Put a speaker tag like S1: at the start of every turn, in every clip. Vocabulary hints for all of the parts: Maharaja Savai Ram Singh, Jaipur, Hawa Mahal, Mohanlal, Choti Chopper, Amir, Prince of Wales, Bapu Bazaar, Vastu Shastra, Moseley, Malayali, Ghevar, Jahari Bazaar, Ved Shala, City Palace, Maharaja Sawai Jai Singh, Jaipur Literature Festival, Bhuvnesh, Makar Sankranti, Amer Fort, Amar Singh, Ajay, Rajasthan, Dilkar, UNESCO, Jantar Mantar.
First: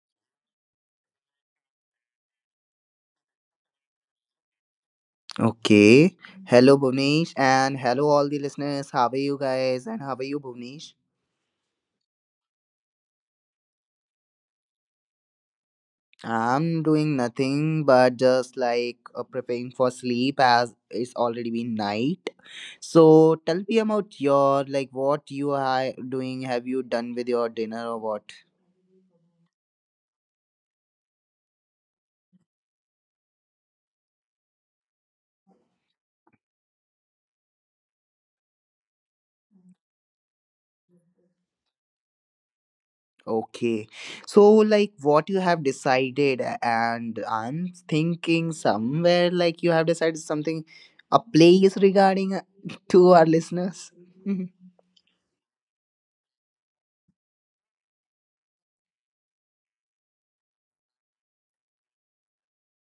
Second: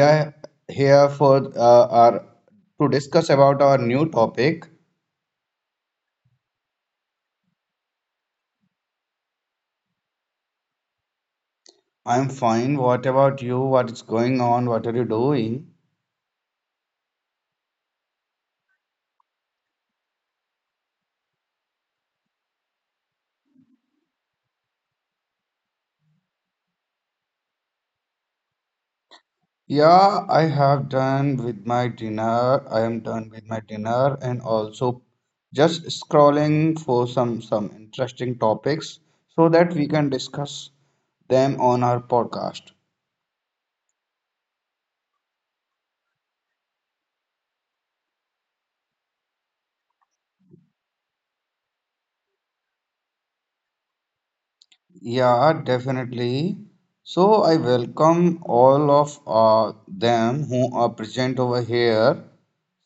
S1: are here for our to discuss about our new topic.
S2: Okay. Hello, Bhuvnesh, and hello, all the listeners. How are you guys? And how are you, Bhuvnesh?
S1: I'm fine. What about you? What is going on? What are you doing?
S2: I'm doing nothing but just like preparing for sleep as it's already been night. So tell me about your like what you are doing. Have you done with your dinner or what?
S1: Yeah, I have done with my dinner. I am done with my dinner and also just scrolling for some interesting topics so that we can discuss them on our podcast.
S2: Okay. So like what you have decided, and I'm thinking somewhere like you have decided something, a place regarding to our listeners.
S1: Yeah, definitely. So I welcome all of them who are present over here.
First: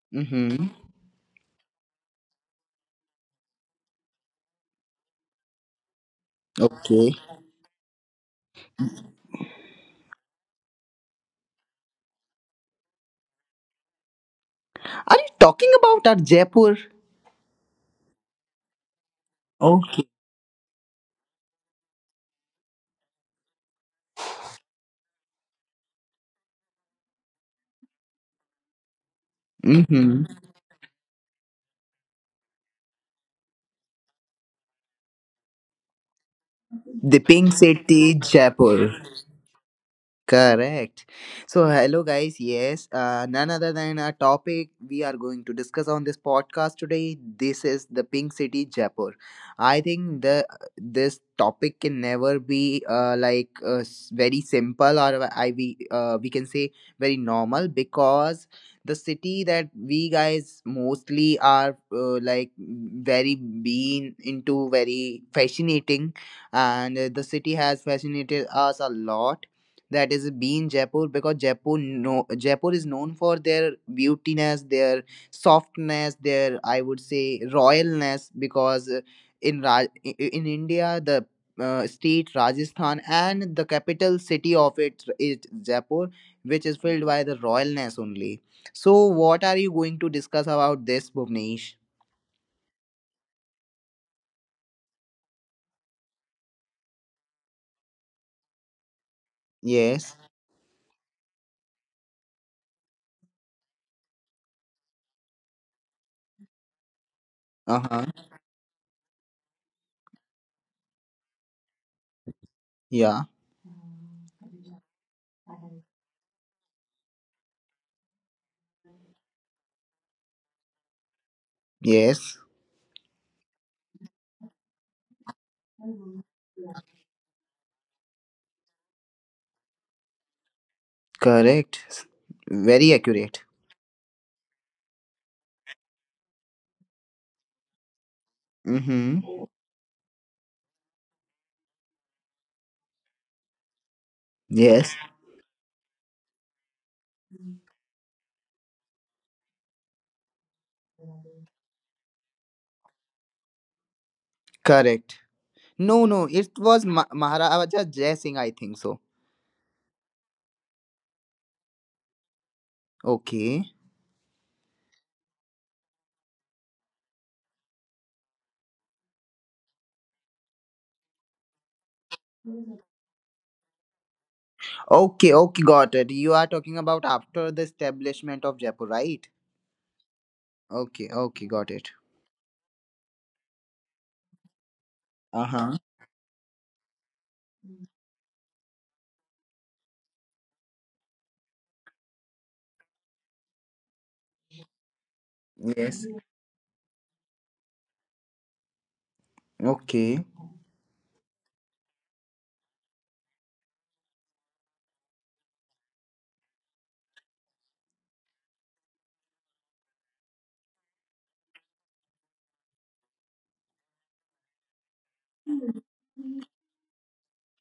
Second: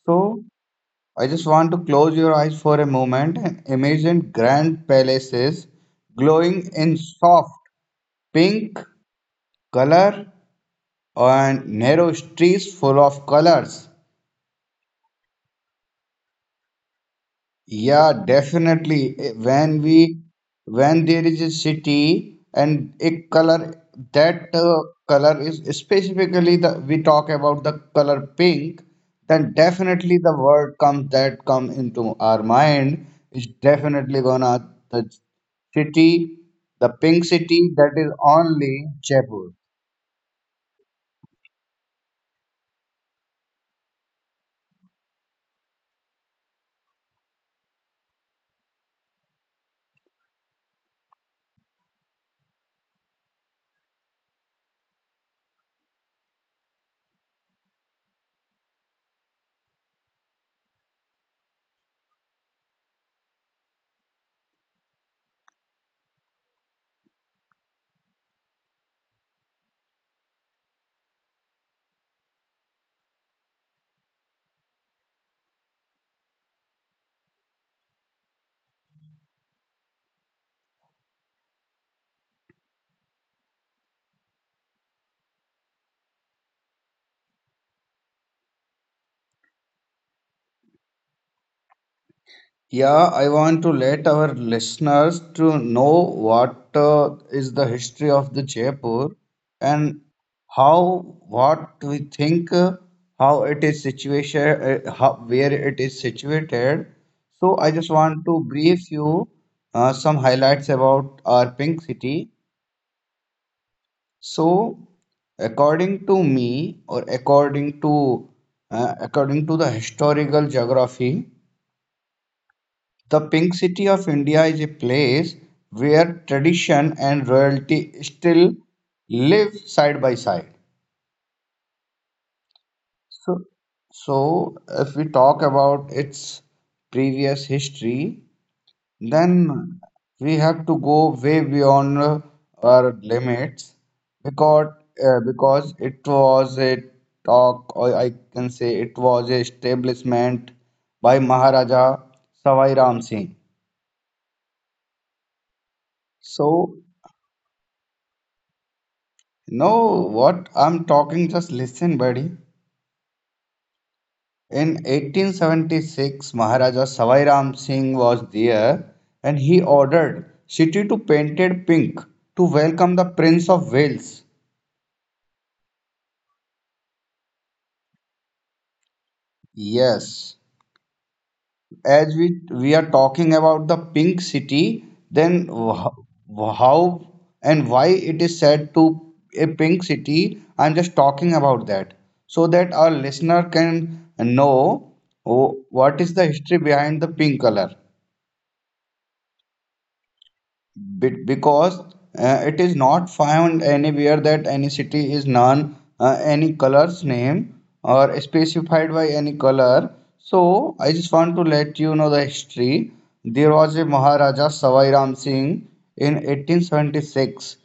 S1: So
S2: Mm-hmm.
S1: I just want to close your eyes for a moment and imagine grand palaces glowing in
S2: Okay.
S1: soft pink color and narrow streets full of colors.
S2: Are you talking about our Jaipur?
S1: Yeah, definitely. When
S2: Okay.
S1: we when there is a city and a color that color is specifically the we talk about the color pink, then definitely
S2: Mm-hmm.
S1: the word comes that come into our mind is definitely gonna the city, the
S2: The
S1: pink
S2: pink
S1: city that is
S2: city,
S1: only
S2: Jaipur.
S1: Jaipur.
S2: Correct. So, hello, guys. Yes, none other than a topic we are going to discuss on this podcast today. This is the Pink City, Jaipur. I think the this topic can never be very simple or I we can say very normal because the city that we guys mostly are like very been into very fascinating and the city has fascinated us a lot, that is being Jaipur because Jaipur no Jaipur is known for their beautiness, their softness, their I would say royalness because in in India the state Rajasthan and the capital city of it is Jaipur, which is filled by the royalness only. So what are you going to discuss about this, Bhuvnesh?
S1: Yeah, I want to let our listeners to know what is the history of the Jaipur and
S2: Yes.
S1: how what we think, how it is situated, how, where it is situated. So I just
S2: Uh-huh.
S1: want to brief you some highlights about our pink city.
S2: Yeah.
S1: So according to me, or according to according to the historical geography.
S2: Yes.
S1: The Pink City of India is a place where tradition and royalty still live side by side.
S2: Correct. Very
S1: So,
S2: accurate.
S1: so if we talk about its previous history,
S2: Mm-hmm.
S1: then we have to go way beyond our limits because
S2: Yes.
S1: because it was a talk, or I can say it was a establishment by Maharaja Savai Ram Singh.
S2: Correct. No, no, it
S1: So
S2: was Maharaja Jai Singh, I think so.
S1: no, what I'm talking, just listen, buddy.
S2: Okay.
S1: In 1876, Maharaja Savai Ram Singh was there and he ordered city to painted pink to welcome the Prince of Wales.
S2: Okay, okay, got it. You are talking about after the establishment of Jaipur, right?
S1: Yes,
S2: Okay, okay, got it.
S1: as we are talking about the pink city, then
S2: Uh huh.
S1: how and why it is said to a pink city? I'm just talking about that so that our listener can know what
S2: Yes.
S1: is the history behind the pink color.
S2: Okay.
S1: Because it is not found anywhere that any city is known any color's name or specified by any color, so I just want to let you know the history. There was a Maharaja Savai Ram Singh in 1876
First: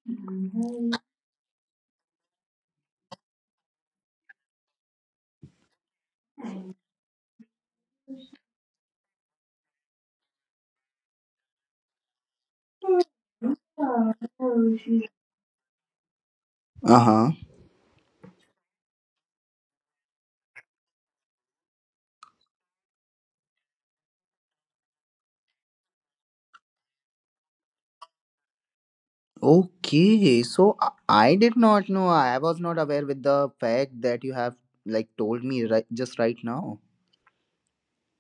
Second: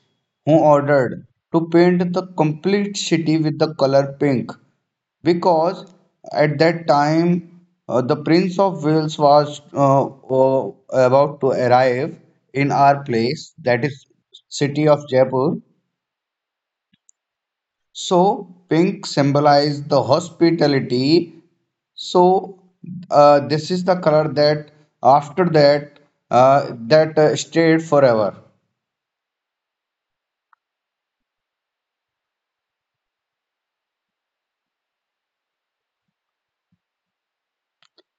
S1: who ordered to paint the complete city with the color pink because at that time the Prince of Wales was about to arrive in our place, that is city of Jaipur.
S2: Uh huh.
S1: So pink symbolized the hospitality. So this is the color that after that stayed forever.
S2: Okay, so I did not know. I was not aware with the fact that you have like told me right just right now.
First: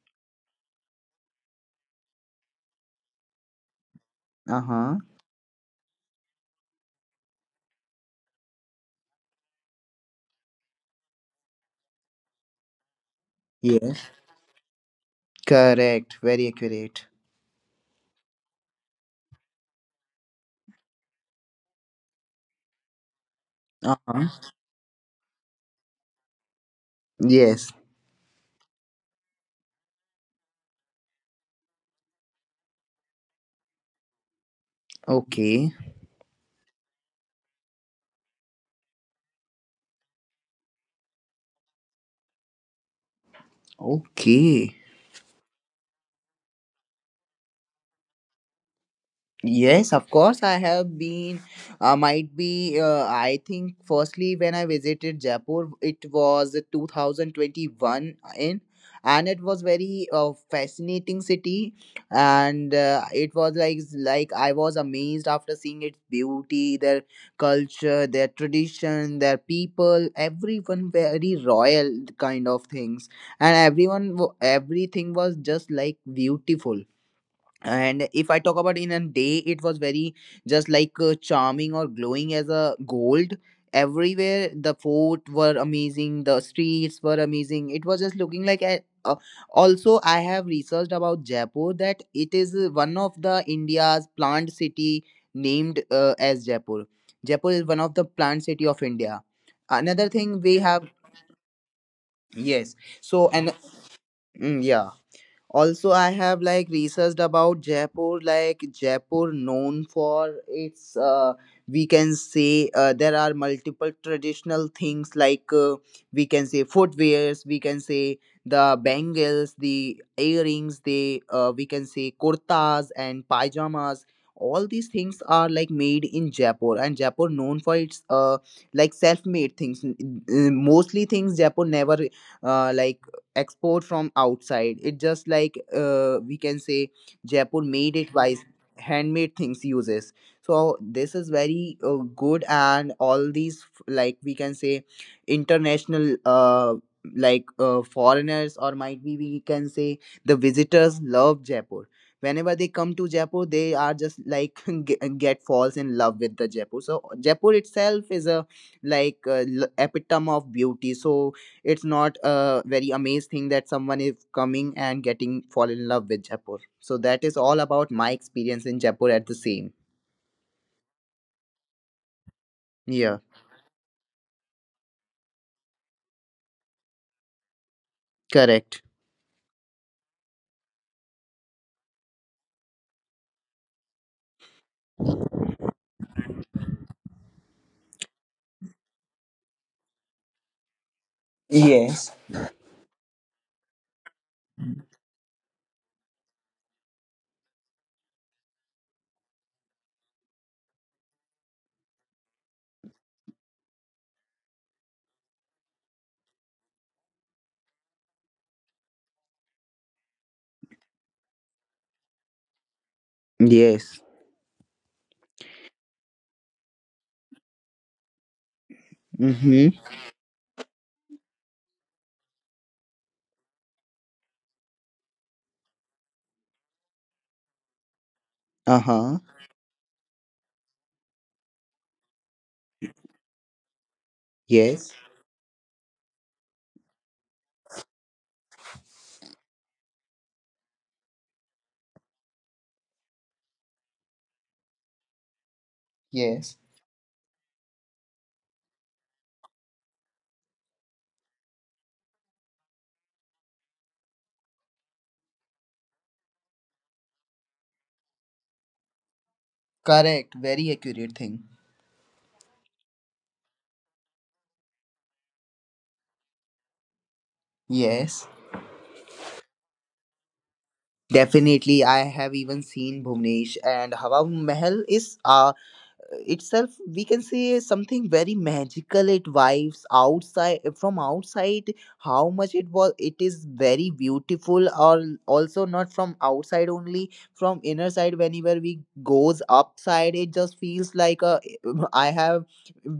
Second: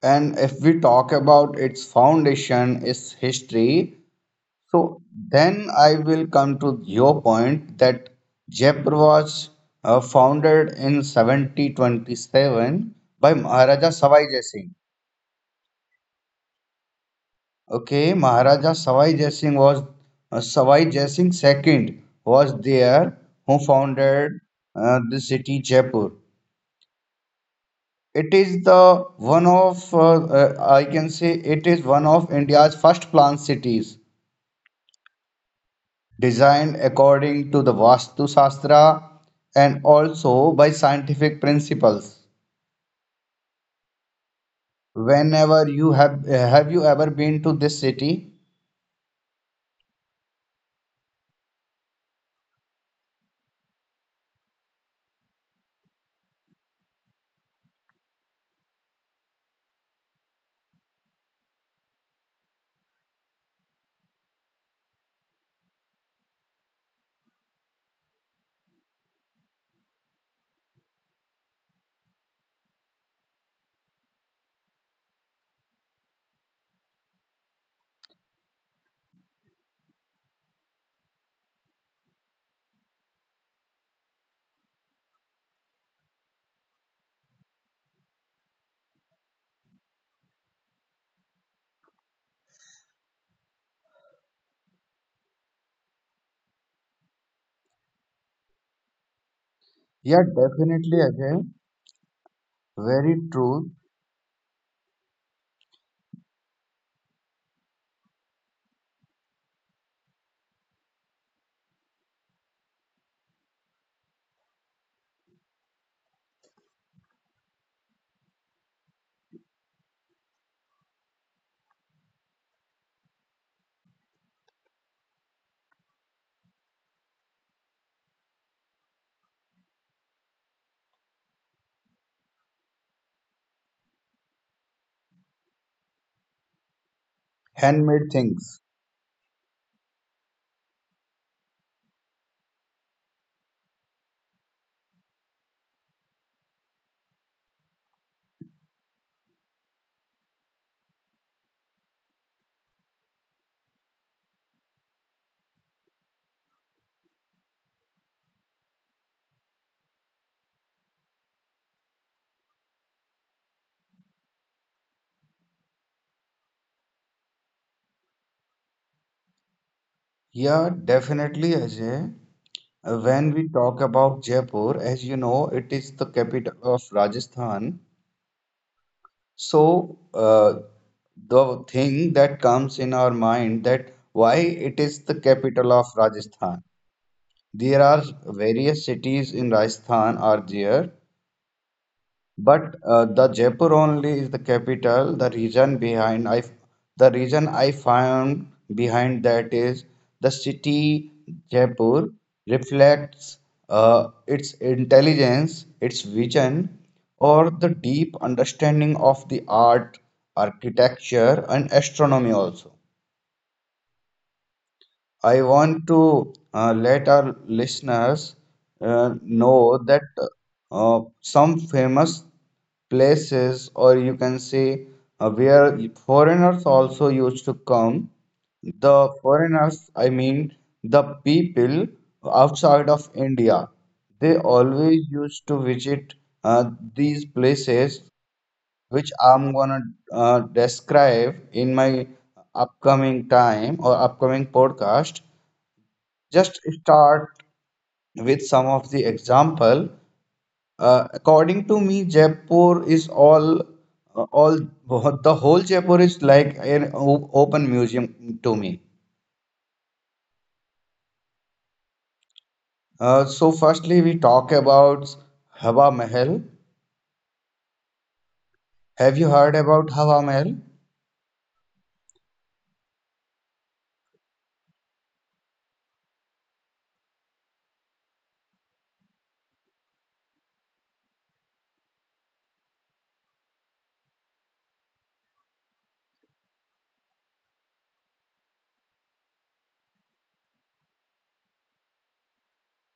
S1: And if we talk about its foundation, its history,
S2: Uh huh.
S1: so then I will come to your point that Jaipur was founded in 1727 by Maharaja
S2: Yes.
S1: Sawai Jai Singh.
S2: Correct. Very accurate.
S1: Okay, Maharaja Sawai Jai Singh was Savai Jai Singh second was there who
S2: Uh
S1: founded
S2: huh.
S1: the city Jaipur.
S2: Yes.
S1: It is the one of I can say it is one of India's first planned cities
S2: Okay,
S1: designed according to the Vastu Shastra and also by scientific principles.
S2: okay.
S1: Whenever you have you ever been to this city?
S2: Yes, of course. I have been. Might be. I think. Firstly, when I visited Jaipur, it was 2021 in, and it was very fascinating city, and it was like I was amazed after seeing its beauty, their culture, their tradition, their people. Everyone very royal kind of things, and everything was just like beautiful. And if I talk about in a day, it was very just like charming or glowing as a gold. Everywhere the fort were amazing, the streets were amazing, it was just looking like a, also I have researched about Jaipur that it is one of the India's plant city named as Jaipur. Jaipur is one of the plant city of India. Another
S1: Yeah,
S2: thing we have,
S1: definitely, Ajay.
S2: yes,
S1: Very
S2: so and,
S1: true.
S2: yeah, also I have like researched about Jaipur, like Jaipur known for its we can say, there are multiple traditional things like we can say footwears, we can say the bangles, the earrings, the, we can say kurtas and pajamas. All these things are like made in Jaipur, and Jaipur known for its like self made things. Mostly things Jaipur never like export from outside, it just like we can say Jaipur made
S1: Handmade
S2: it by
S1: things.
S2: handmade things uses. So this is very good, and all these like we can say international, foreigners or might be we can say the visitors love Jaipur. Whenever they come to Jaipur, they are just like get falls in love with the Jaipur. So Jaipur itself is a like epitome of beauty. So it's not a very amazed thing that someone is coming and getting fall in love with Jaipur. So that is all about my experience in Jaipur at the same.
S1: Yeah, definitely, Ajay. Uh,
S2: Yeah,
S1: When we talk about Jaipur, as you know, it is the capital of Rajasthan.
S2: correct.
S1: So, the thing that comes in our mind that why it is the capital of Rajasthan. There are various cities in Rajasthan are there, but the Jaipur only is the capital. The reason behind I, the reason I found behind that is the city Jaipur reflects its intelligence, its vision, or the deep understanding of the art, architecture, and astronomy also.
S2: Yes.
S1: I want to let our listeners
S2: Mm-hmm.
S1: know that some famous places, or you can say where foreigners also used to come. The
S2: Uh-huh.
S1: foreigners, I mean the people outside of India, they
S2: Yes.
S1: always used to visit uh, these places, which I'm gonna describe in my upcoming time or upcoming podcast
S2: Yes.
S1: just start with some of the example. According to me, Jaipur is all the whole Jaipur is like an open museum to me.
S2: Correct. Very accurate thing.
S1: So, firstly, we talk about Hawa Mahal.
S2: Yes.
S1: Have you heard about Hawa Mahal?
S2: Definitely, I have even seen, Bhuvnesh, and Hawa Mahal is itself, we can say something very magical. It vibes outside from outside. How much it was, it is very beautiful, or also not from outside, only from inner side. Whenever we goes upside, it just feels like a i have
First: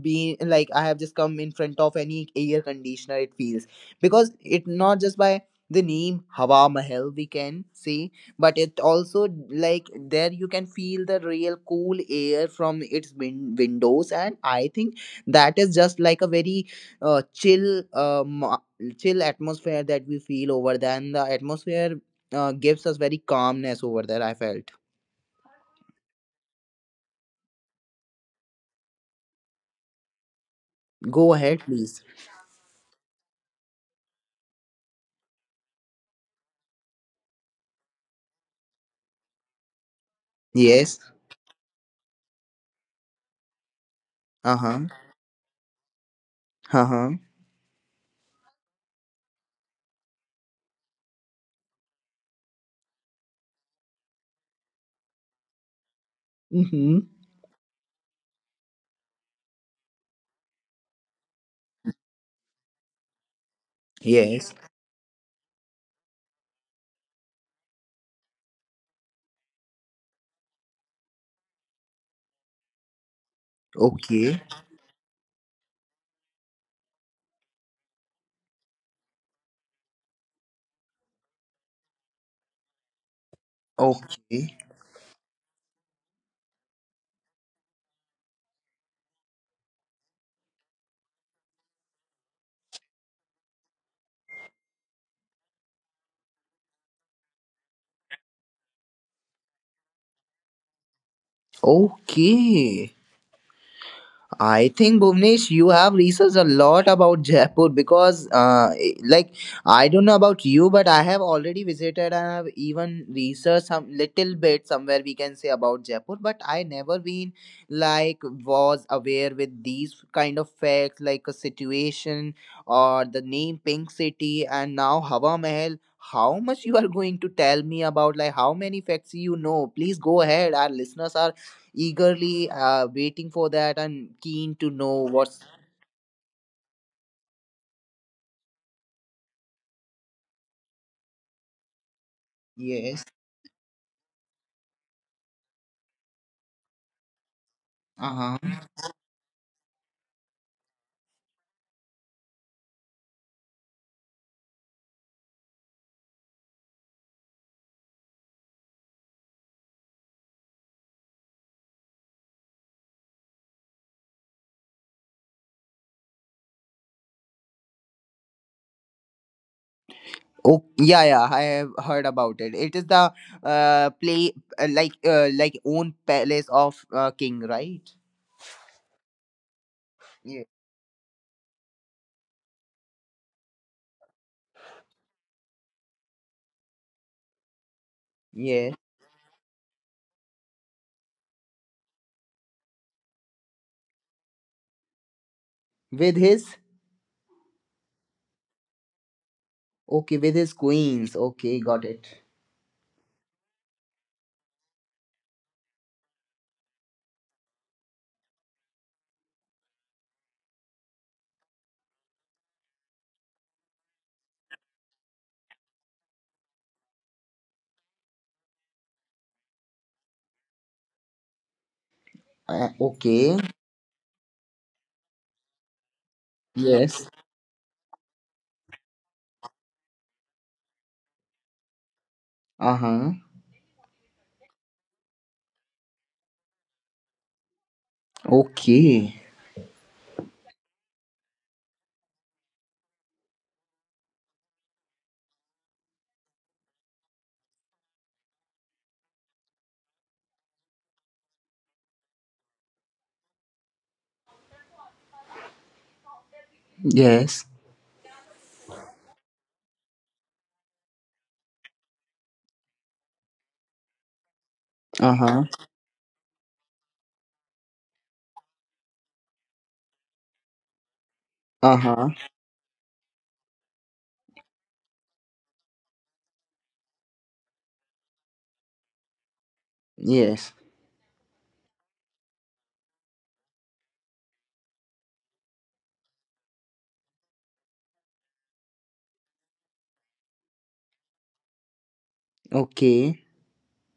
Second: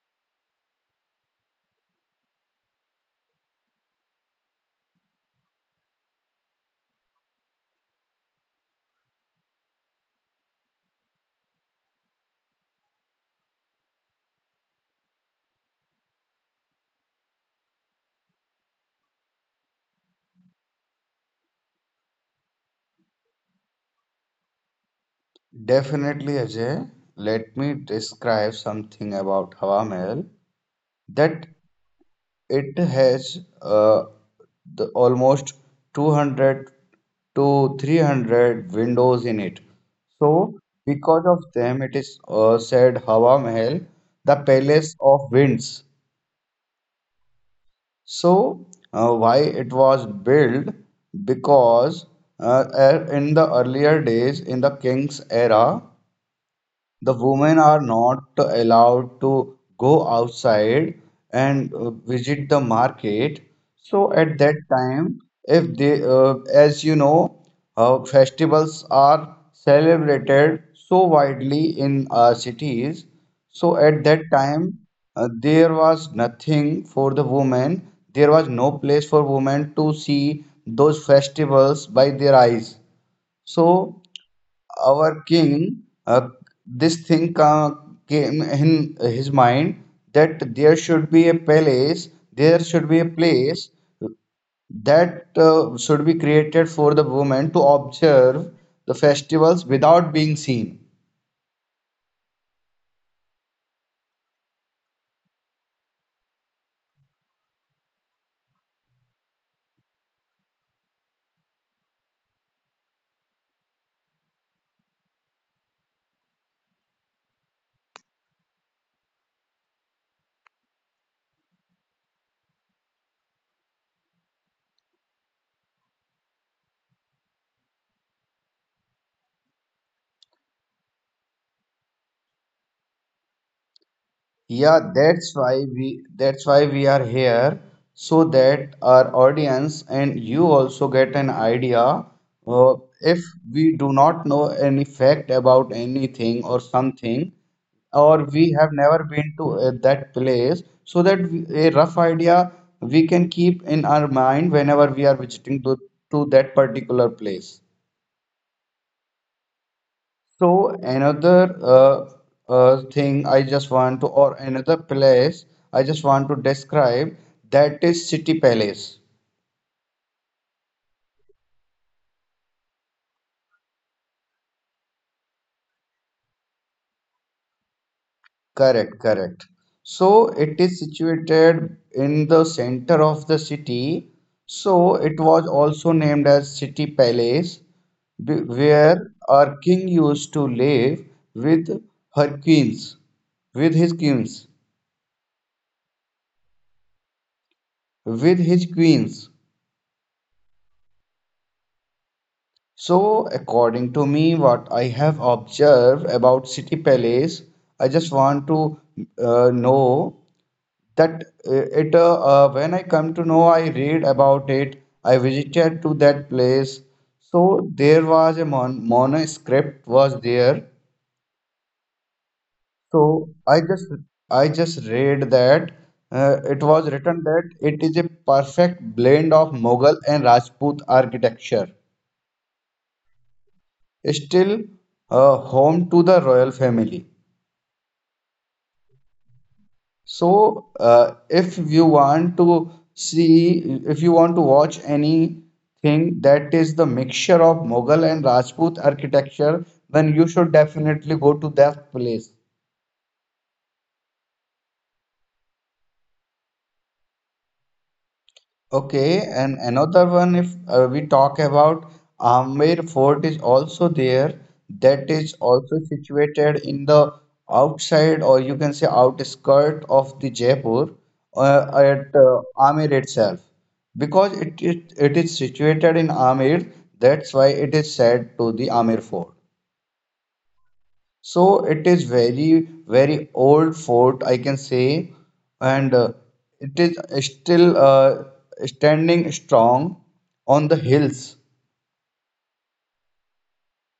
S2: I have just come in front of any air conditioner, it feels because it not just by the name Hawa Mahal we can see, but it also like there you can feel the real cool air from its windows. And I think that is just like a very uh, chill, um, uh, chill atmosphere that we feel over there, and the atmosphere gives us very calmness over there, I felt.
S1: Definitely, Ajay. Let me describe something about Hawa Mahal.
S2: Go
S1: That
S2: ahead, please.
S1: it has the almost 200 to 300 windows in it. So,
S2: Yes.
S1: because of them, it is said Hawa Mahal, the
S2: Uh huh.
S1: palace of winds.
S2: Uh huh.
S1: So, why it was built? Because in the earlier days, in the king's era,
S2: Mm hmm.
S1: the women are not allowed to go outside and visit the market. So at
S2: Yes.
S1: that time, if they, as you know, festivals are celebrated so widely in our cities. So
S2: O
S1: at
S2: quê?
S1: that time, there was nothing for the women. There was no place for women to see those festivals by their eyes.
S2: O
S1: So
S2: quê?
S1: our king, this thing ca- came in his mind that there should be a palace, there should be a place that should be created for the women to observe the festivals without being seen.
S2: O quê? I think, Bhuvnesh, you have researched a lot about Jaipur because, like, I don't know about you, but I have already visited and I have even researched some little bit somewhere we can say about Jaipur, but I never been like was aware with these kind of facts like a situation or the name Pink City and now Hawa Mahal. How much you are going to tell me about? Like, how many facts you know? Please go ahead. Our listeners are eagerly waiting for that and keen to
S1: Yeah,
S2: know what's,
S1: that's why we are here so that our audience and you also get an idea uh,
S2: yes,
S1: if we do not know any fact about anything or something or we
S2: uh-huh.
S1: have never been to that place so that we, a rough idea we can keep in our mind whenever we are visiting to that particular place. So another thing I just want to, or another place I just want to describe, that is City Palace.
S2: Oh, yeah, yeah, I have heard about it. It is the play, like own palace of king, right?
S1: Correct, correct. So
S2: Yeah.
S1: it is situated in the center of the city. So it was also named as City Palace,
S2: Yeah.
S1: where our king used to live with her queens, with his queens,
S2: With his.
S1: with his queens.
S2: Okay, with his queens, okay, got it.
S1: So, according to me, what I have observed about City Palace, I just want to know that it when I come to know, I read about it. I visited to that place. So there was a mon manuscript was there.
S2: Uh,
S1: So
S2: okay.
S1: I just read that it was
S2: Yes.
S1: written that it is a perfect blend of Mughal and Rajput architecture,
S2: Uh-huh.
S1: still home to the royal family.
S2: Okay.
S1: So, if you want to see, if you want to watch anything that is the mixture of Mughal and Rajput architecture, then you should definitely go to that place.
S2: Yes.
S1: Okay, and another one, if we talk about Amer Fort is also there, that is
S2: Uh-huh.
S1: also situated in the outside or you can say outskirt of the Jaipur uh,
S2: Uh-huh.
S1: at uh, Amer itself. Because it is situated in Amer, that's why it is said to the Amer Fort.
S2: Yes.
S1: So it is very old fort, I can say, and it is still standing strong on the hills.
S2: Okay.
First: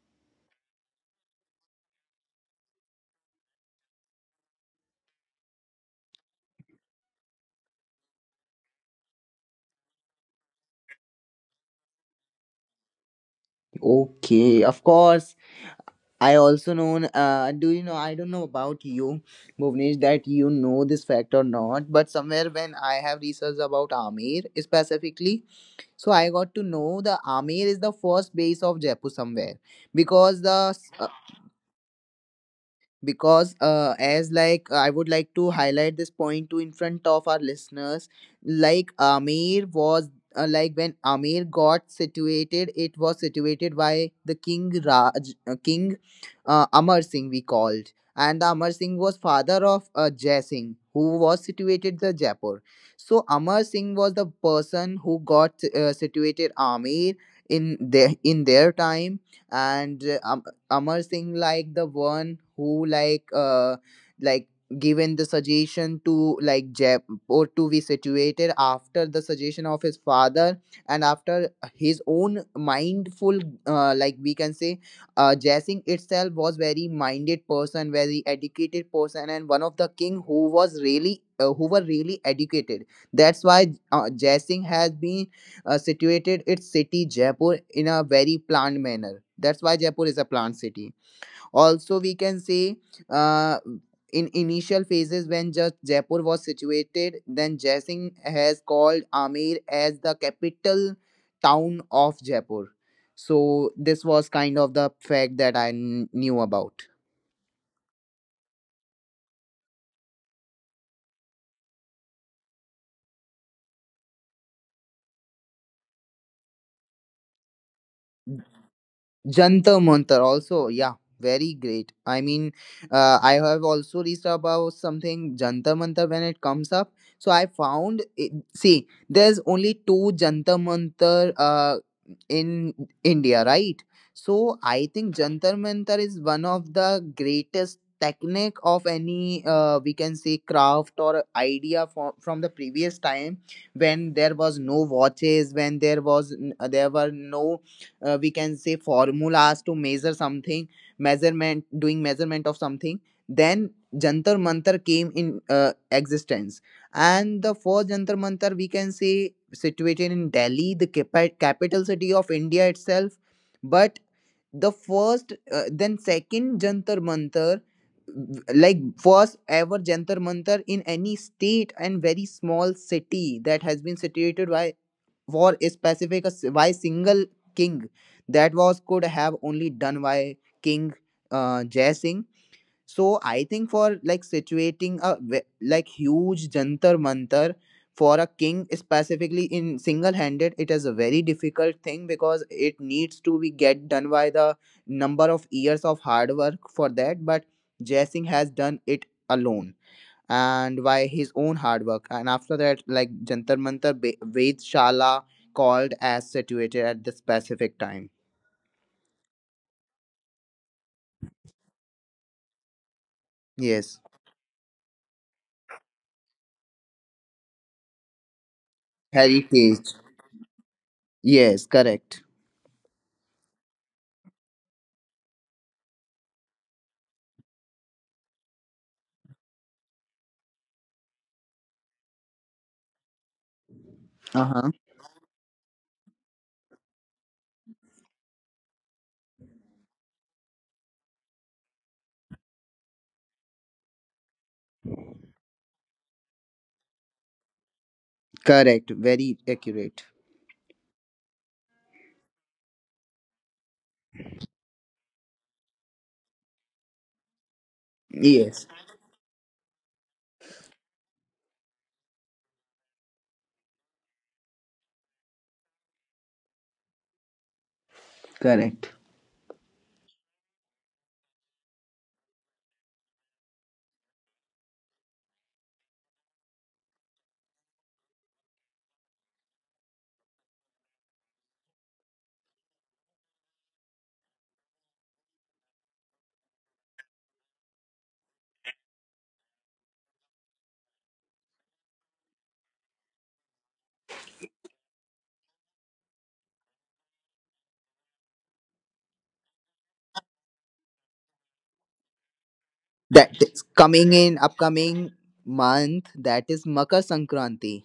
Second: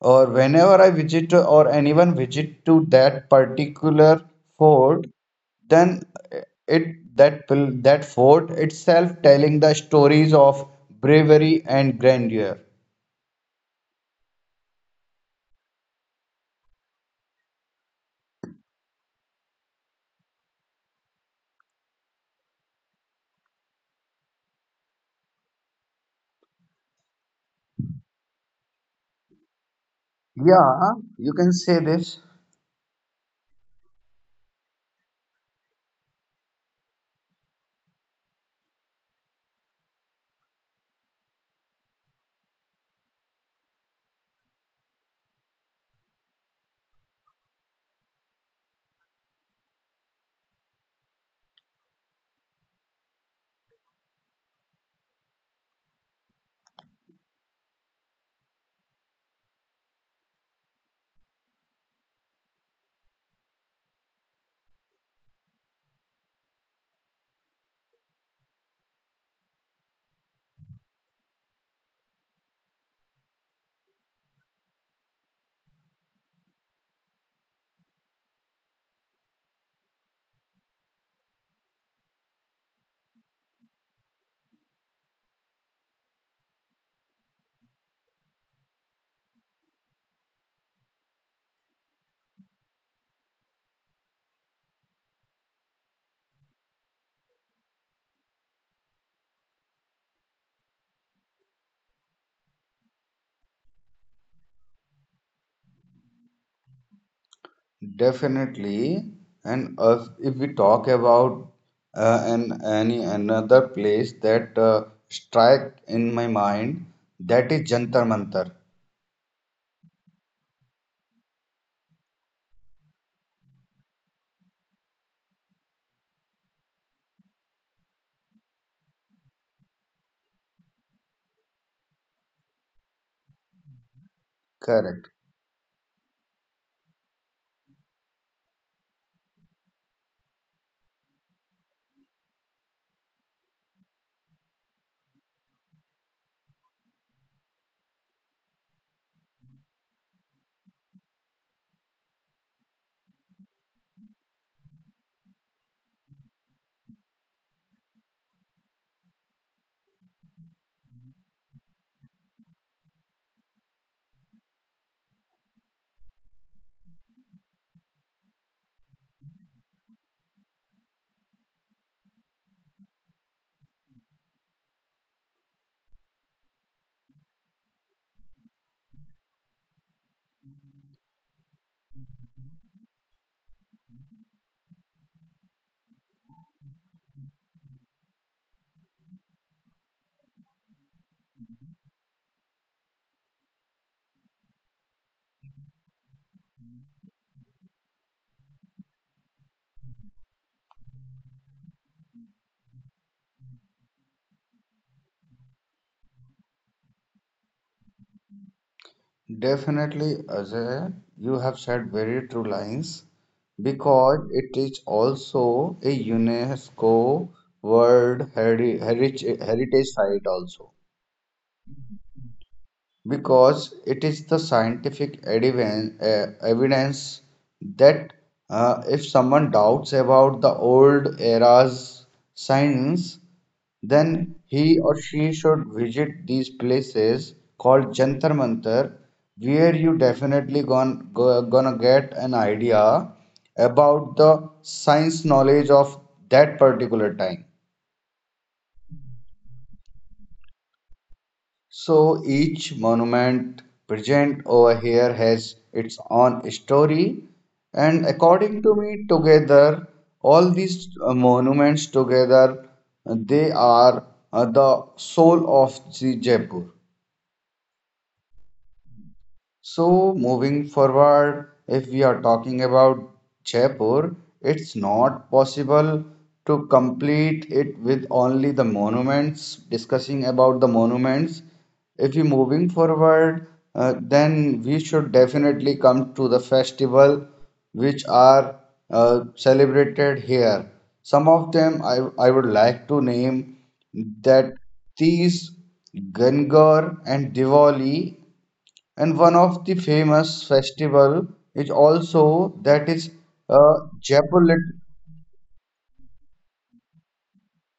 S1: Or whenever I visit or anyone visit to that particular fort, then uh, it that will that fort itself telling the stories of bravery and grandeur.
S2: Okay, of course. I also know. Do you know? I don't know about you, Bhuvnesh, that you know this fact or not. But somewhere when I have researched about Amir specifically, so I got to know the Amir is the first base of Jaipur somewhere, because the
S1: Yeah, you can say this.
S2: because as like I would like to highlight this point to in front of our listeners, like Amir was like when Amir got situated, it was situated by the king Amar Singh we called, and the Amar Singh was father of Jai Singh who was situated the Jaipur. So Amar Singh was the person who got situated Amir in their time. And Amar Singh like the one who like like given the suggestion to like Jaipur to be situated after the suggestion of his father, and after his own mindful, like we can say, Jaising itself was very minded person, very educated person, and one of the king who was really who were really educated. That's why Jaising has been situated its city Jaipur in a very planned manner. That's why Jaipur is a planned city. Also, we can say uh, in initial phases when just Jaipur was situated, then Jaising has called Amer as the capital town of Jaipur. So this was kind of the fact that I knew about.
S1: Definitely, and if we talk about an any another place that strike in my mind, that is Jantar Mantar.
S2: Jantar Mantar also, yeah, very great. I mean, I have also reached about something Jantar Mantar when it comes up. So I found, it, see, there's only two Jantar Mantar in India, right? So I
S1: Correct.
S2: think Jantar Mantar is one of the greatest technique of any we can say craft or idea from the previous time when there was no watches, when there was there were no we can say formulas to measure something, measurement doing measurement of something. Then Jantar Mantar came in existence. And the first Jantar Mantar, we can say, situated in Delhi, the capital city of India itself. But the first then second Jantar Mantar, like first ever Jantar Mantar in any state and very small city that has been situated by war specific, by single king, that was could have only done by king Jai Singh. So I think for like situating a like huge Jantar Mantar for a king specifically in single handed, it is a very difficult thing because it needs to be get done by the number of years of hard work for that. But Jai Singh has done it alone and by his own hard work. And after that, like Jantar Mantar, Ved Shala called as situated at the specific time.
S1: Definitely, Ajay, you have said very true lines
S2: Yes,
S1: because it is also a UNESCO World Heritage
S2: heritage.
S1: Site also,
S2: Yes, correct.
S1: because it is the scientific evidence that if someone doubts about the old era's science, then
S2: Uh huh.
S1: he or she should visit these places called Jantar Mantar, where you definitely gonna get an idea about the science knowledge of that particular time.
S2: Correct. Very accurate.
S1: So each monument present over here has its own story, and
S2: Yes,
S1: according to me, together all these monuments together they are the soul of the Jaipur.
S2: correct.
S1: So, moving forward, if we are talking about Jaipur, it's not possible to complete it with only the monuments, discussing about the monuments. If we moving forward, then we should definitely come to the festival which are celebrated here. Some of them I would like to name that these Gangar and Diwali and one of the famous festival is also that is
S2: That is coming in
S1: Jaipur lit.
S2: upcoming month. That is Makar Sankranti.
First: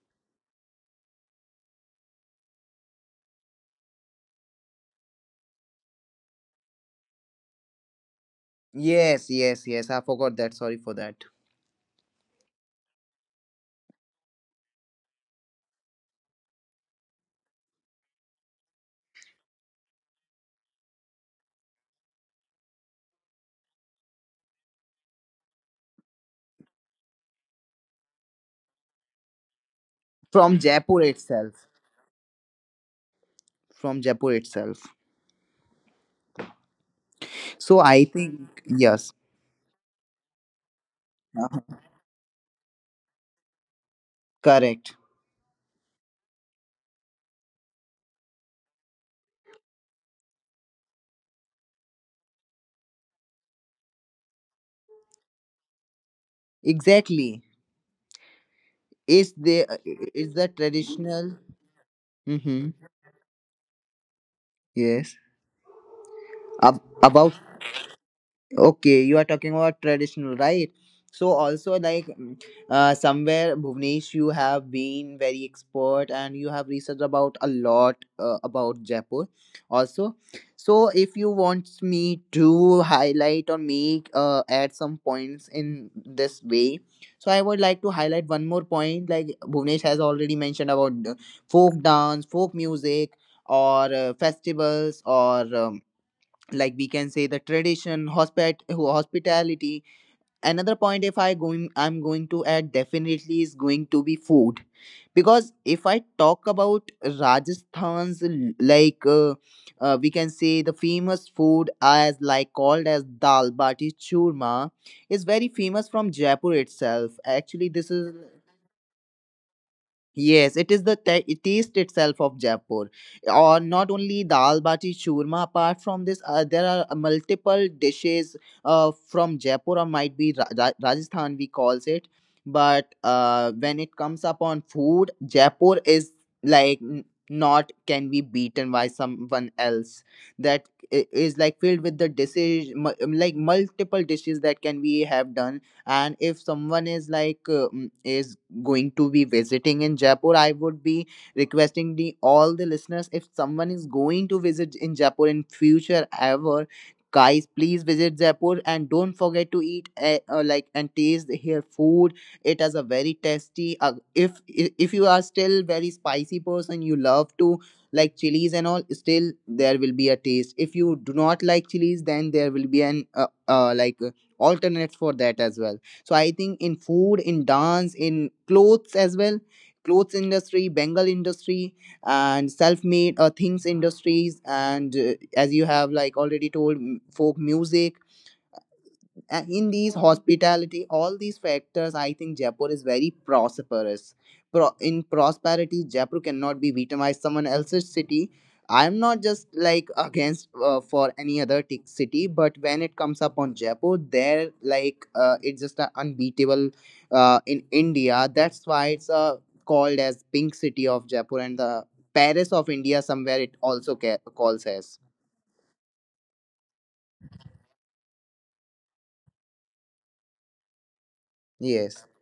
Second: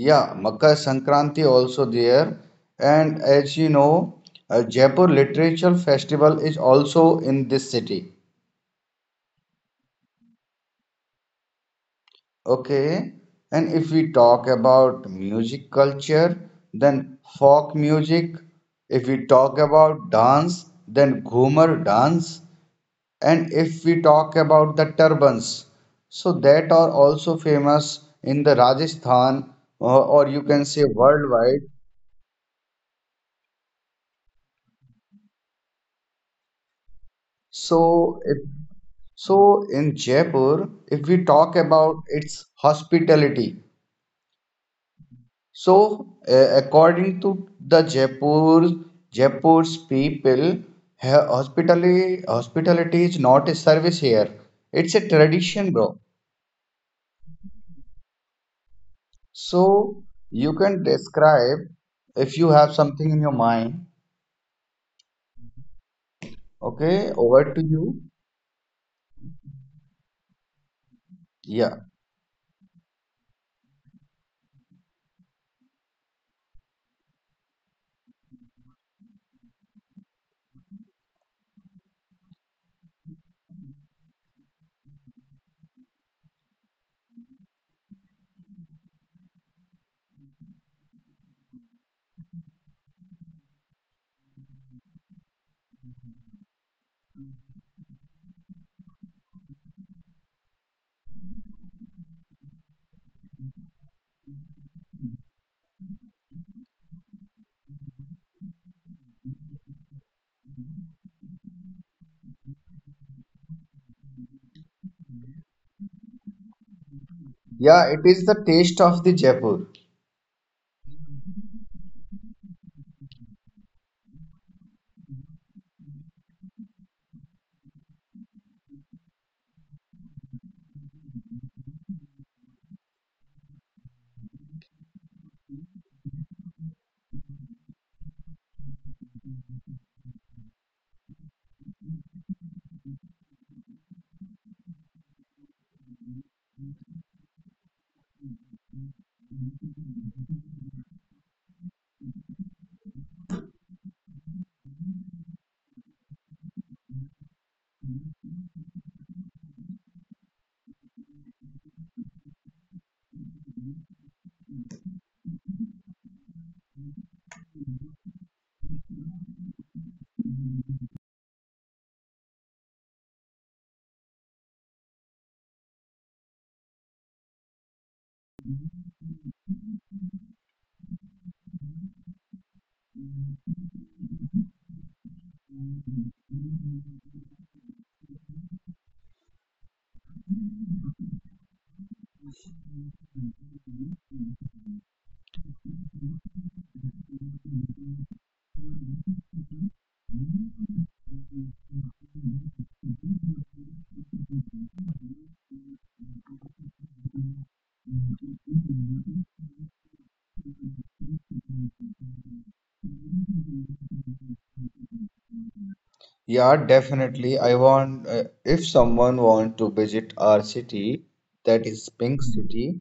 S1: Yeah, Makar Sankranti also there. And as you know, Jaipur Literature Festival is also in this city.
S2: Yes, yes, yes. I forgot that. Sorry for that.
S1: Okay. And if we talk about music culture, then folk music. If we talk about dance, then Ghumar dance. And if we talk about the turbans, so that are also famous in the Rajasthan or you
S2: From
S1: can say
S2: Jaipur
S1: worldwide.
S2: itself. From Jaipur itself. So I
S1: So if
S2: think yes.
S1: so in Jaipur, if we talk
S2: Uh-huh.
S1: about its hospitality,
S2: Correct.
S1: so according to the Jaipur, Jaipur's people, hospitality is not a service here. It's a tradition, bro.
S2: Exactly. Is there.
S1: So
S2: Is
S1: you
S2: the
S1: can
S2: traditional.
S1: describe if you have
S2: Mm-hmm.
S1: something in your mind.
S2: Yes. Ab-
S1: Okay,
S2: about
S1: over to you.
S2: Okay, you are talking about traditional, right? So
S1: Yeah.
S2: also like, somewhere, Bhuvnesh, you have been very expert and you have researched about a lot about Jaipur also. So if you want me to highlight or make add some points in this way, so I would like to highlight one more point. Like Bhuvnesh has already mentioned about folk dance, folk music, or festivals, or like we can say the tradition hospitality. Another point if I'm going to add definitely is going to be food, because if I talk about Rajasthan's like we can say the famous food as like called as dal bati churma is very famous from Jaipur itself.
S1: Yeah,
S2: Actually,
S1: it
S2: this
S1: is
S2: is
S1: the taste of the Jaipur.
S2: yes, it is the taste itself of Jaipur, or not only dal bati churma. Apart from this, there are multiple dishes from Jaipur, or might be Rajasthan we calls it. But when it comes upon food, Jaipur is like not can be beaten by someone else. That is like filled with the dishes, like multiple dishes that can be have done. And if someone is like is going to be visiting in Jaipur, I would be requesting the all the listeners, if someone is going to visit in Jaipur in future ever, guys, please visit Jaipur and don't forget to eat like and taste here food. It has a very tasty. If you are still very spicy person, you love to like chilies and all, still there will be a taste. If you do not like chilies, then there will be an like alternate for that as well. So I think in food, in dance, in clothes as well, clothes industry, bengal industry, and self-made things industries, and as you have like already told, folk music, in these hospitality, all these factors, I think Jaipur is very prosperous. In prosperity Jaipur cannot be victimized someone else's city. I'm not just like against for any other city, but when it comes up on Jaipur, there like it's just a unbeatable in India. That's why it's called as pink city of Jaipur and the Paris of India, somewhere it also calls as
S1: Yeah, definitely. I want, if someone want to visit our city, that is Pink
S2: yes.
S1: City,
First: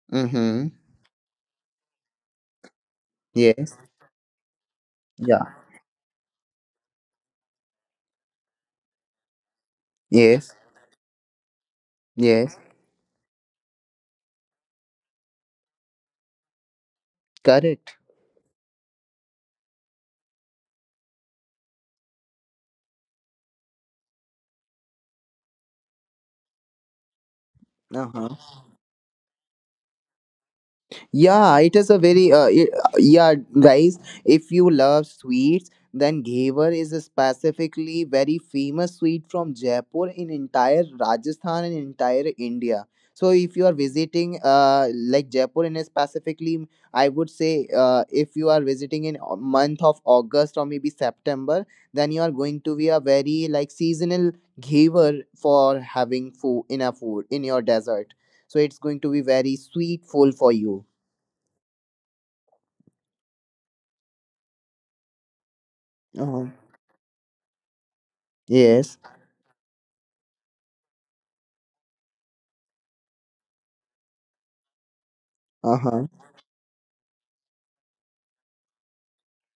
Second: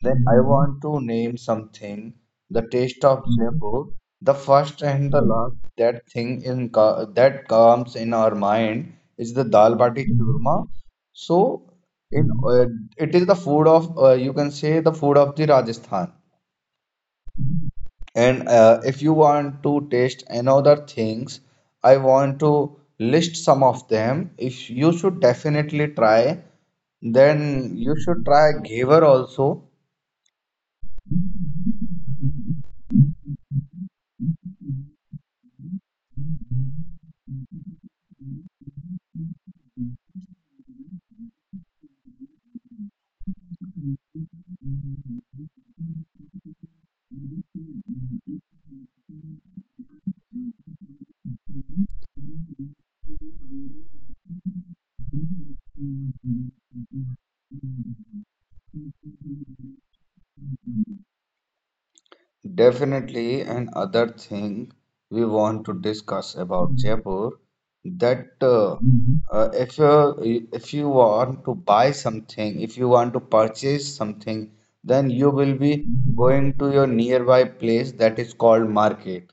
S1: then I
S2: Mm-hmm.
S1: want to name something, the taste of
S2: Yes.
S1: Jaipur, the first and the
S2: Yeah.
S1: last that thing in that comes in our mind is the dal bati
S2: Yes.
S1: churma. So, in
S2: Yes.
S1: it is the food of you can say the food of the Rajasthan.
S2: Correct.
S1: And if you want to taste another things, I want to list some of them. If you should definitely try, then
S2: Uh
S1: you should
S2: huh.
S1: try Ghevar also.
S2: Yeah, it is a very yeah, guys. If you love sweets, then Ghevar is a specifically very famous sweet from Jaipur in entire Rajasthan and entire India. So if you are visiting like Jaipur in a specifically, I would say if you are visiting in month of August or maybe September, then you are going to be a very like seasonal Ghevar for having food in a food in your desert. So it's going to be very sweetful for you.
S1: Definitely, and other thing we want to
S2: Uh-huh.
S1: discuss about Jaipur that
S2: Yes.
S1: if you want to buy something, if you want to purchase something, then you will
S2: Uh-huh.
S1: be going to your nearby place that is called market.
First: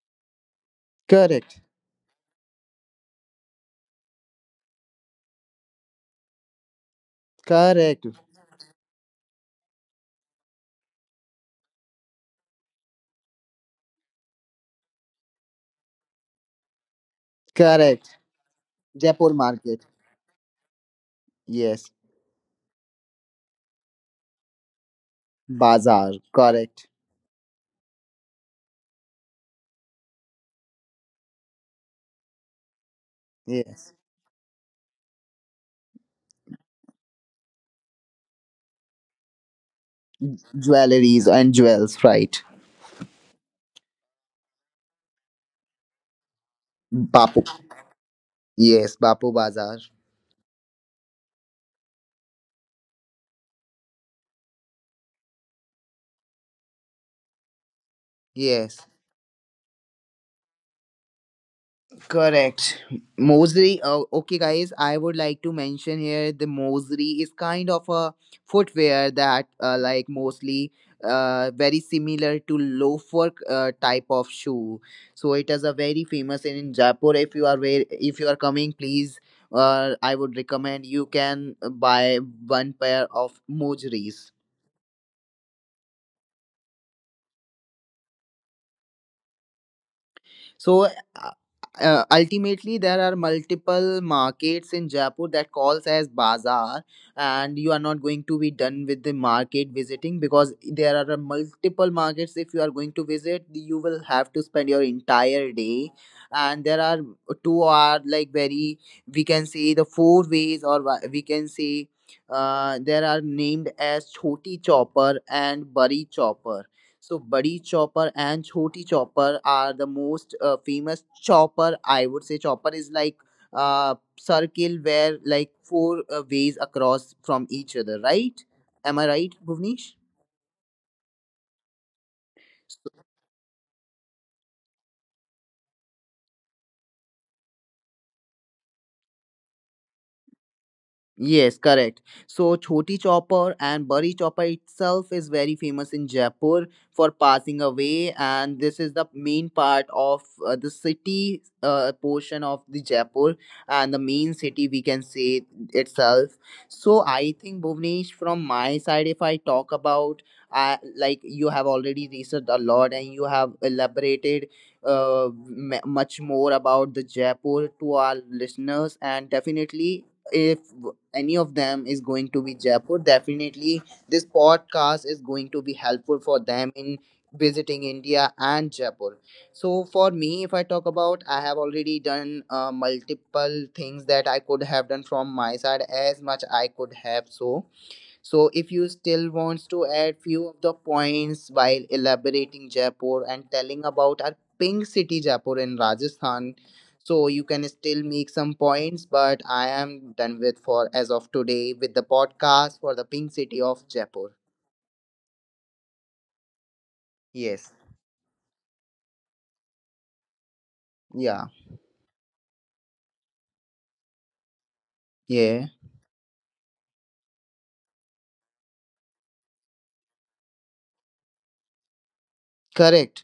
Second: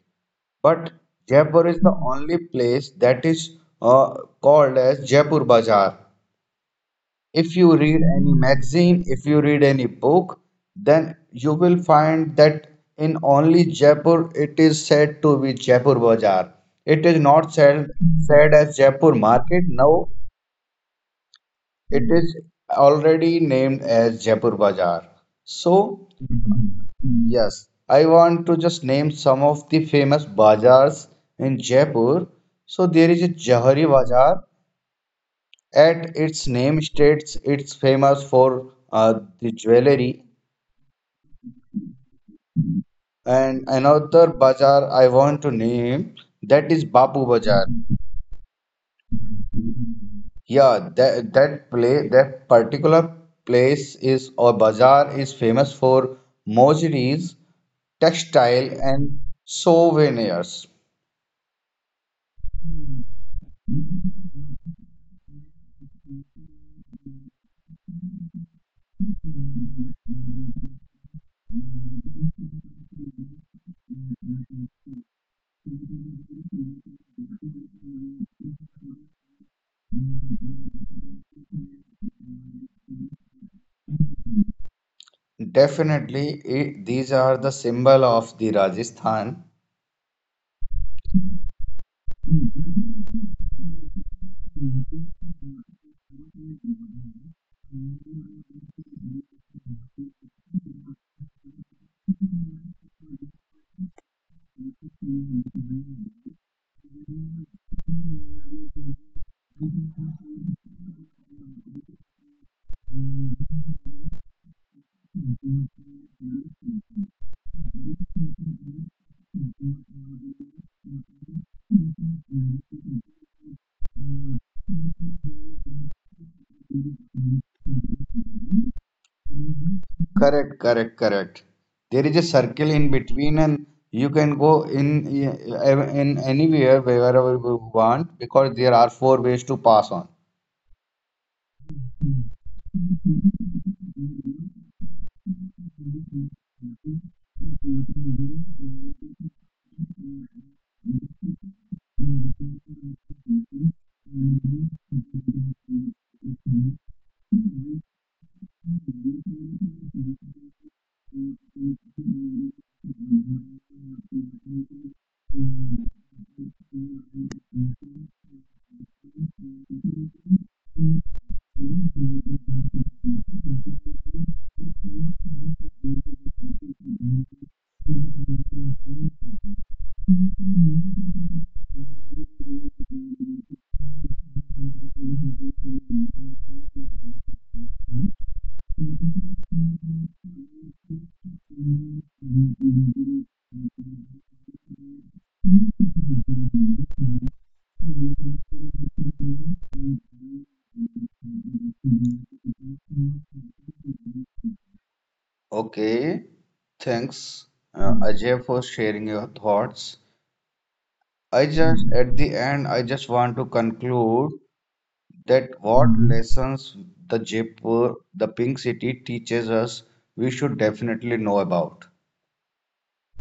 S1: But
S2: Correct.
S1: Jaipur is the only place that is called as Jaipur Bazaar. If you read
S2: Correct.
S1: any magazine, if you read any book, then you will find that in only Jaipur it is said to be Jaipur Bazaar. It is not
S2: Correct.
S1: said as Jaipur
S2: Jaipur
S1: Market.
S2: market.
S1: No,
S2: Yes.
S1: it is already named as Jaipur Bazaar. So,
S2: Bazaar. Correct.
S1: yes, I want to just name some of the famous bazaars in Jaipur. So, there is a Jahari
S2: Yes.
S1: Bazaar. At its name states, it's famous for the jewelry.
S2: Jewelries and jewels. Right.
S1: And another bazaar I want to name that is Bapu
S2: Bapu.
S1: Bazaar.
S2: Yes. Bapu Bazaar.
S1: Yeah, that place, that particular place is or bazaar is famous for moseries textile
S2: Yes.
S1: and souvenirs.
S2: Correct. Moseley. Okay, guys, I would like to mention here the Moseley is kind of a footwear that, like, mostly very similar to loafer type of shoe. So it is a very famous in Jaipur. If you are where, if you are coming, please. I would recommend you can buy one pair of mojeries.
S1: Definitely, it, these are the symbol of the Rajasthan.
S2: So uh, ultimately, there are multiple markets in Jaipur that calls as bazaar, and you are not going to be done with the market visiting because there are multiple markets. If you are going to visit, you will have to spend your entire day, and there are two are like very, we can say the four ways or we can say. There are named as Choti Chopper and Bari Chopper. So Badi Chopper and Choti Chopper are the most famous chopper. I would say chopper is like circle where like four ways across from each other, right? Am I right, Bhuvnesh?
S1: Correct. There is a circle in between, and you can go in anywhere wherever you want because there are four ways to pass on.
S2: Yes, correct. So Choti Chopper and Bari Chopper itself is very famous in Jaipur for passing away, and this is the main part of the city portion of the Jaipur and the main city, we can say, itself. So I think Bhuvnesh, from my side, if I talk about, like you have already researched a lot and you have elaborated much more about the Jaipur to our listeners, and definitely if any of them is going to be Jaipur, definitely this podcast is going to be helpful for them in visiting India and Jaipur. So for me, if I talk about, I have already done multiple things that I could have done from my side as much I could have so. So if you still wants to add few of the points while elaborating Jaipur and telling about our pink city Jaipur in Rajasthan, so you can still make some points, but I am done with for as of today with the podcast for the pink city of Jaipur.
S1: Okay, thanks,
S2: Yes.
S1: Ajay, for sharing your thoughts.
S2: Yeah.
S1: I just at the end, I just want to conclude that
S2: Yeah.
S1: what lessons the Jaipur, the Pink City teaches us, we should definitely know about.
S2: Correct.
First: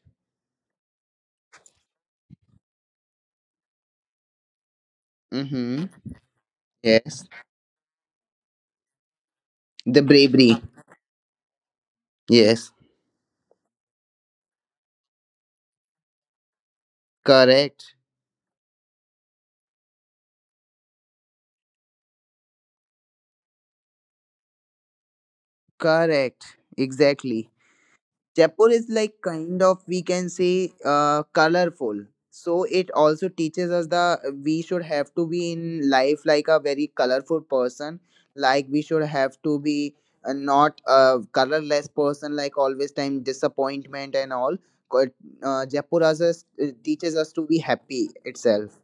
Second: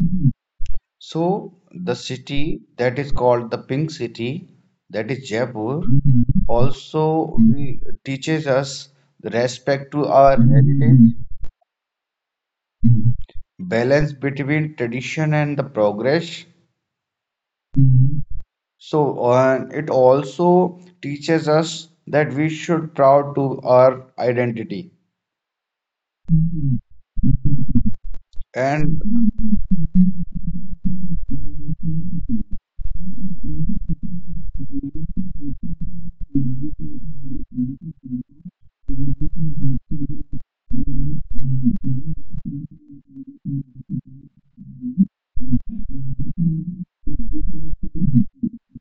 S1: So, the city that is called the Pink City, that is Jaipur,
S2: Mm-hmm. Yes.
S1: also we, teaches us the respect
S2: The
S1: to our
S2: bravery.
S1: heritage,
S2: Yes.
S1: balance between tradition and the progress.
S2: Correct.
S1: So, it also teaches us that we should proud to our identity
S2: Correct. Exactly. Jaipur is
S1: and
S2: like kind of, we can say, colorful. So it also teaches us the we should have to be in life like a very colorful person. Like we should have to be not a colorless person. Like always time disappointment and all. Co- Jaipur as us, teaches us to be happy itself.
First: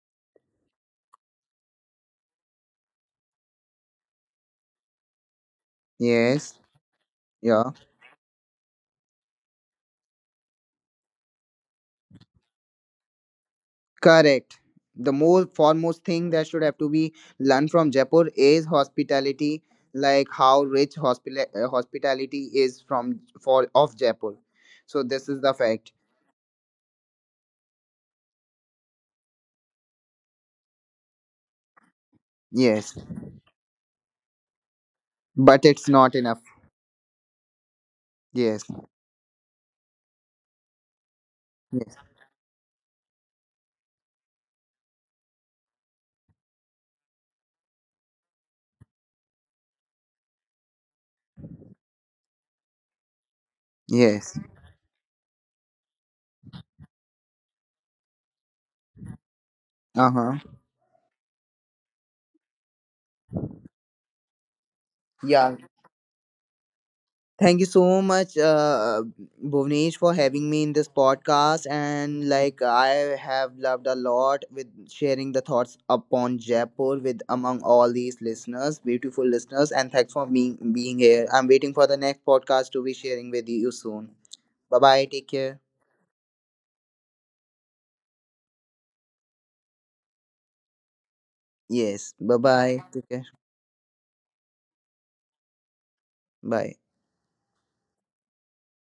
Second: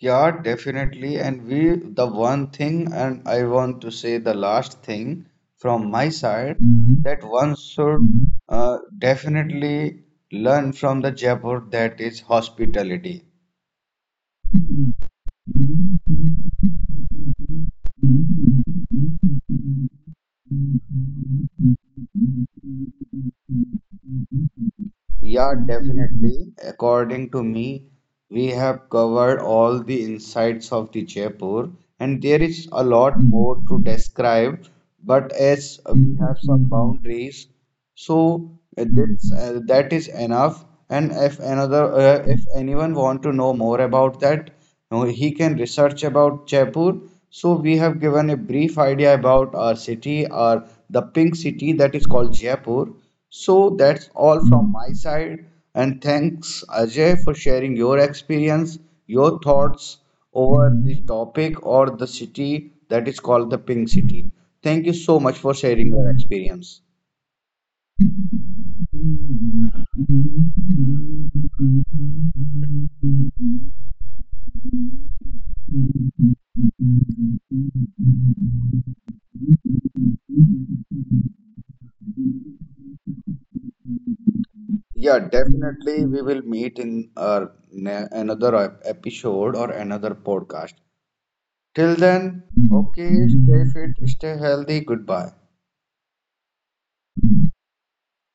S1: yeah, definitely. And we, the one thing, and I want to say the last thing from my
S2: Yes.
S1: side, that one
S2: Yeah.
S1: should definitely learn from the Jaipur that is hospitality.
S2: Correct. The most foremost thing that should have to be learned from Jaipur is hospitality, like how rich hospitality is from for of Jaipur. So this is
S1: Yeah,
S2: the fact.
S1: definitely. According to me, we have covered all the insights of the Jaipur, and there is a
S2: Yes,
S1: lot more to describe. But
S2: but
S1: as
S2: it's
S1: we
S2: not
S1: have
S2: enough.
S1: some boundaries, so
S2: Yes,
S1: that is enough. And if another
S2: yes,
S1: if anyone want to know more about that, he can research about Jaipur. So we have given a brief idea about our city or the pink city that is called Jaipur. So that's all
S2: yes.
S1: from my side. And thanks Ajay for sharing your experience, your thoughts
S2: Uh huh.
S1: over the topic or the city that is called the pink city. Thank you so much for
S2: Yeah.
S1: sharing your experience.
S2: Thank you
S1: Yeah,
S2: so much, Bhuvnesh, for having me in this podcast. And like, I have loved a lot with sharing the thoughts upon Jaipur with among all these listeners, beautiful listeners. And thanks for being here. I'm waiting for the next podcast to be sharing with you soon. Bye bye. Take care.
S1: definitely. We will meet in our another episode or another podcast. Till
S2: Yes.
S1: then,
S2: Bye bye. Take
S1: okay,
S2: care.
S1: stay fit, stay healthy. Goodbye.
S2: Bye.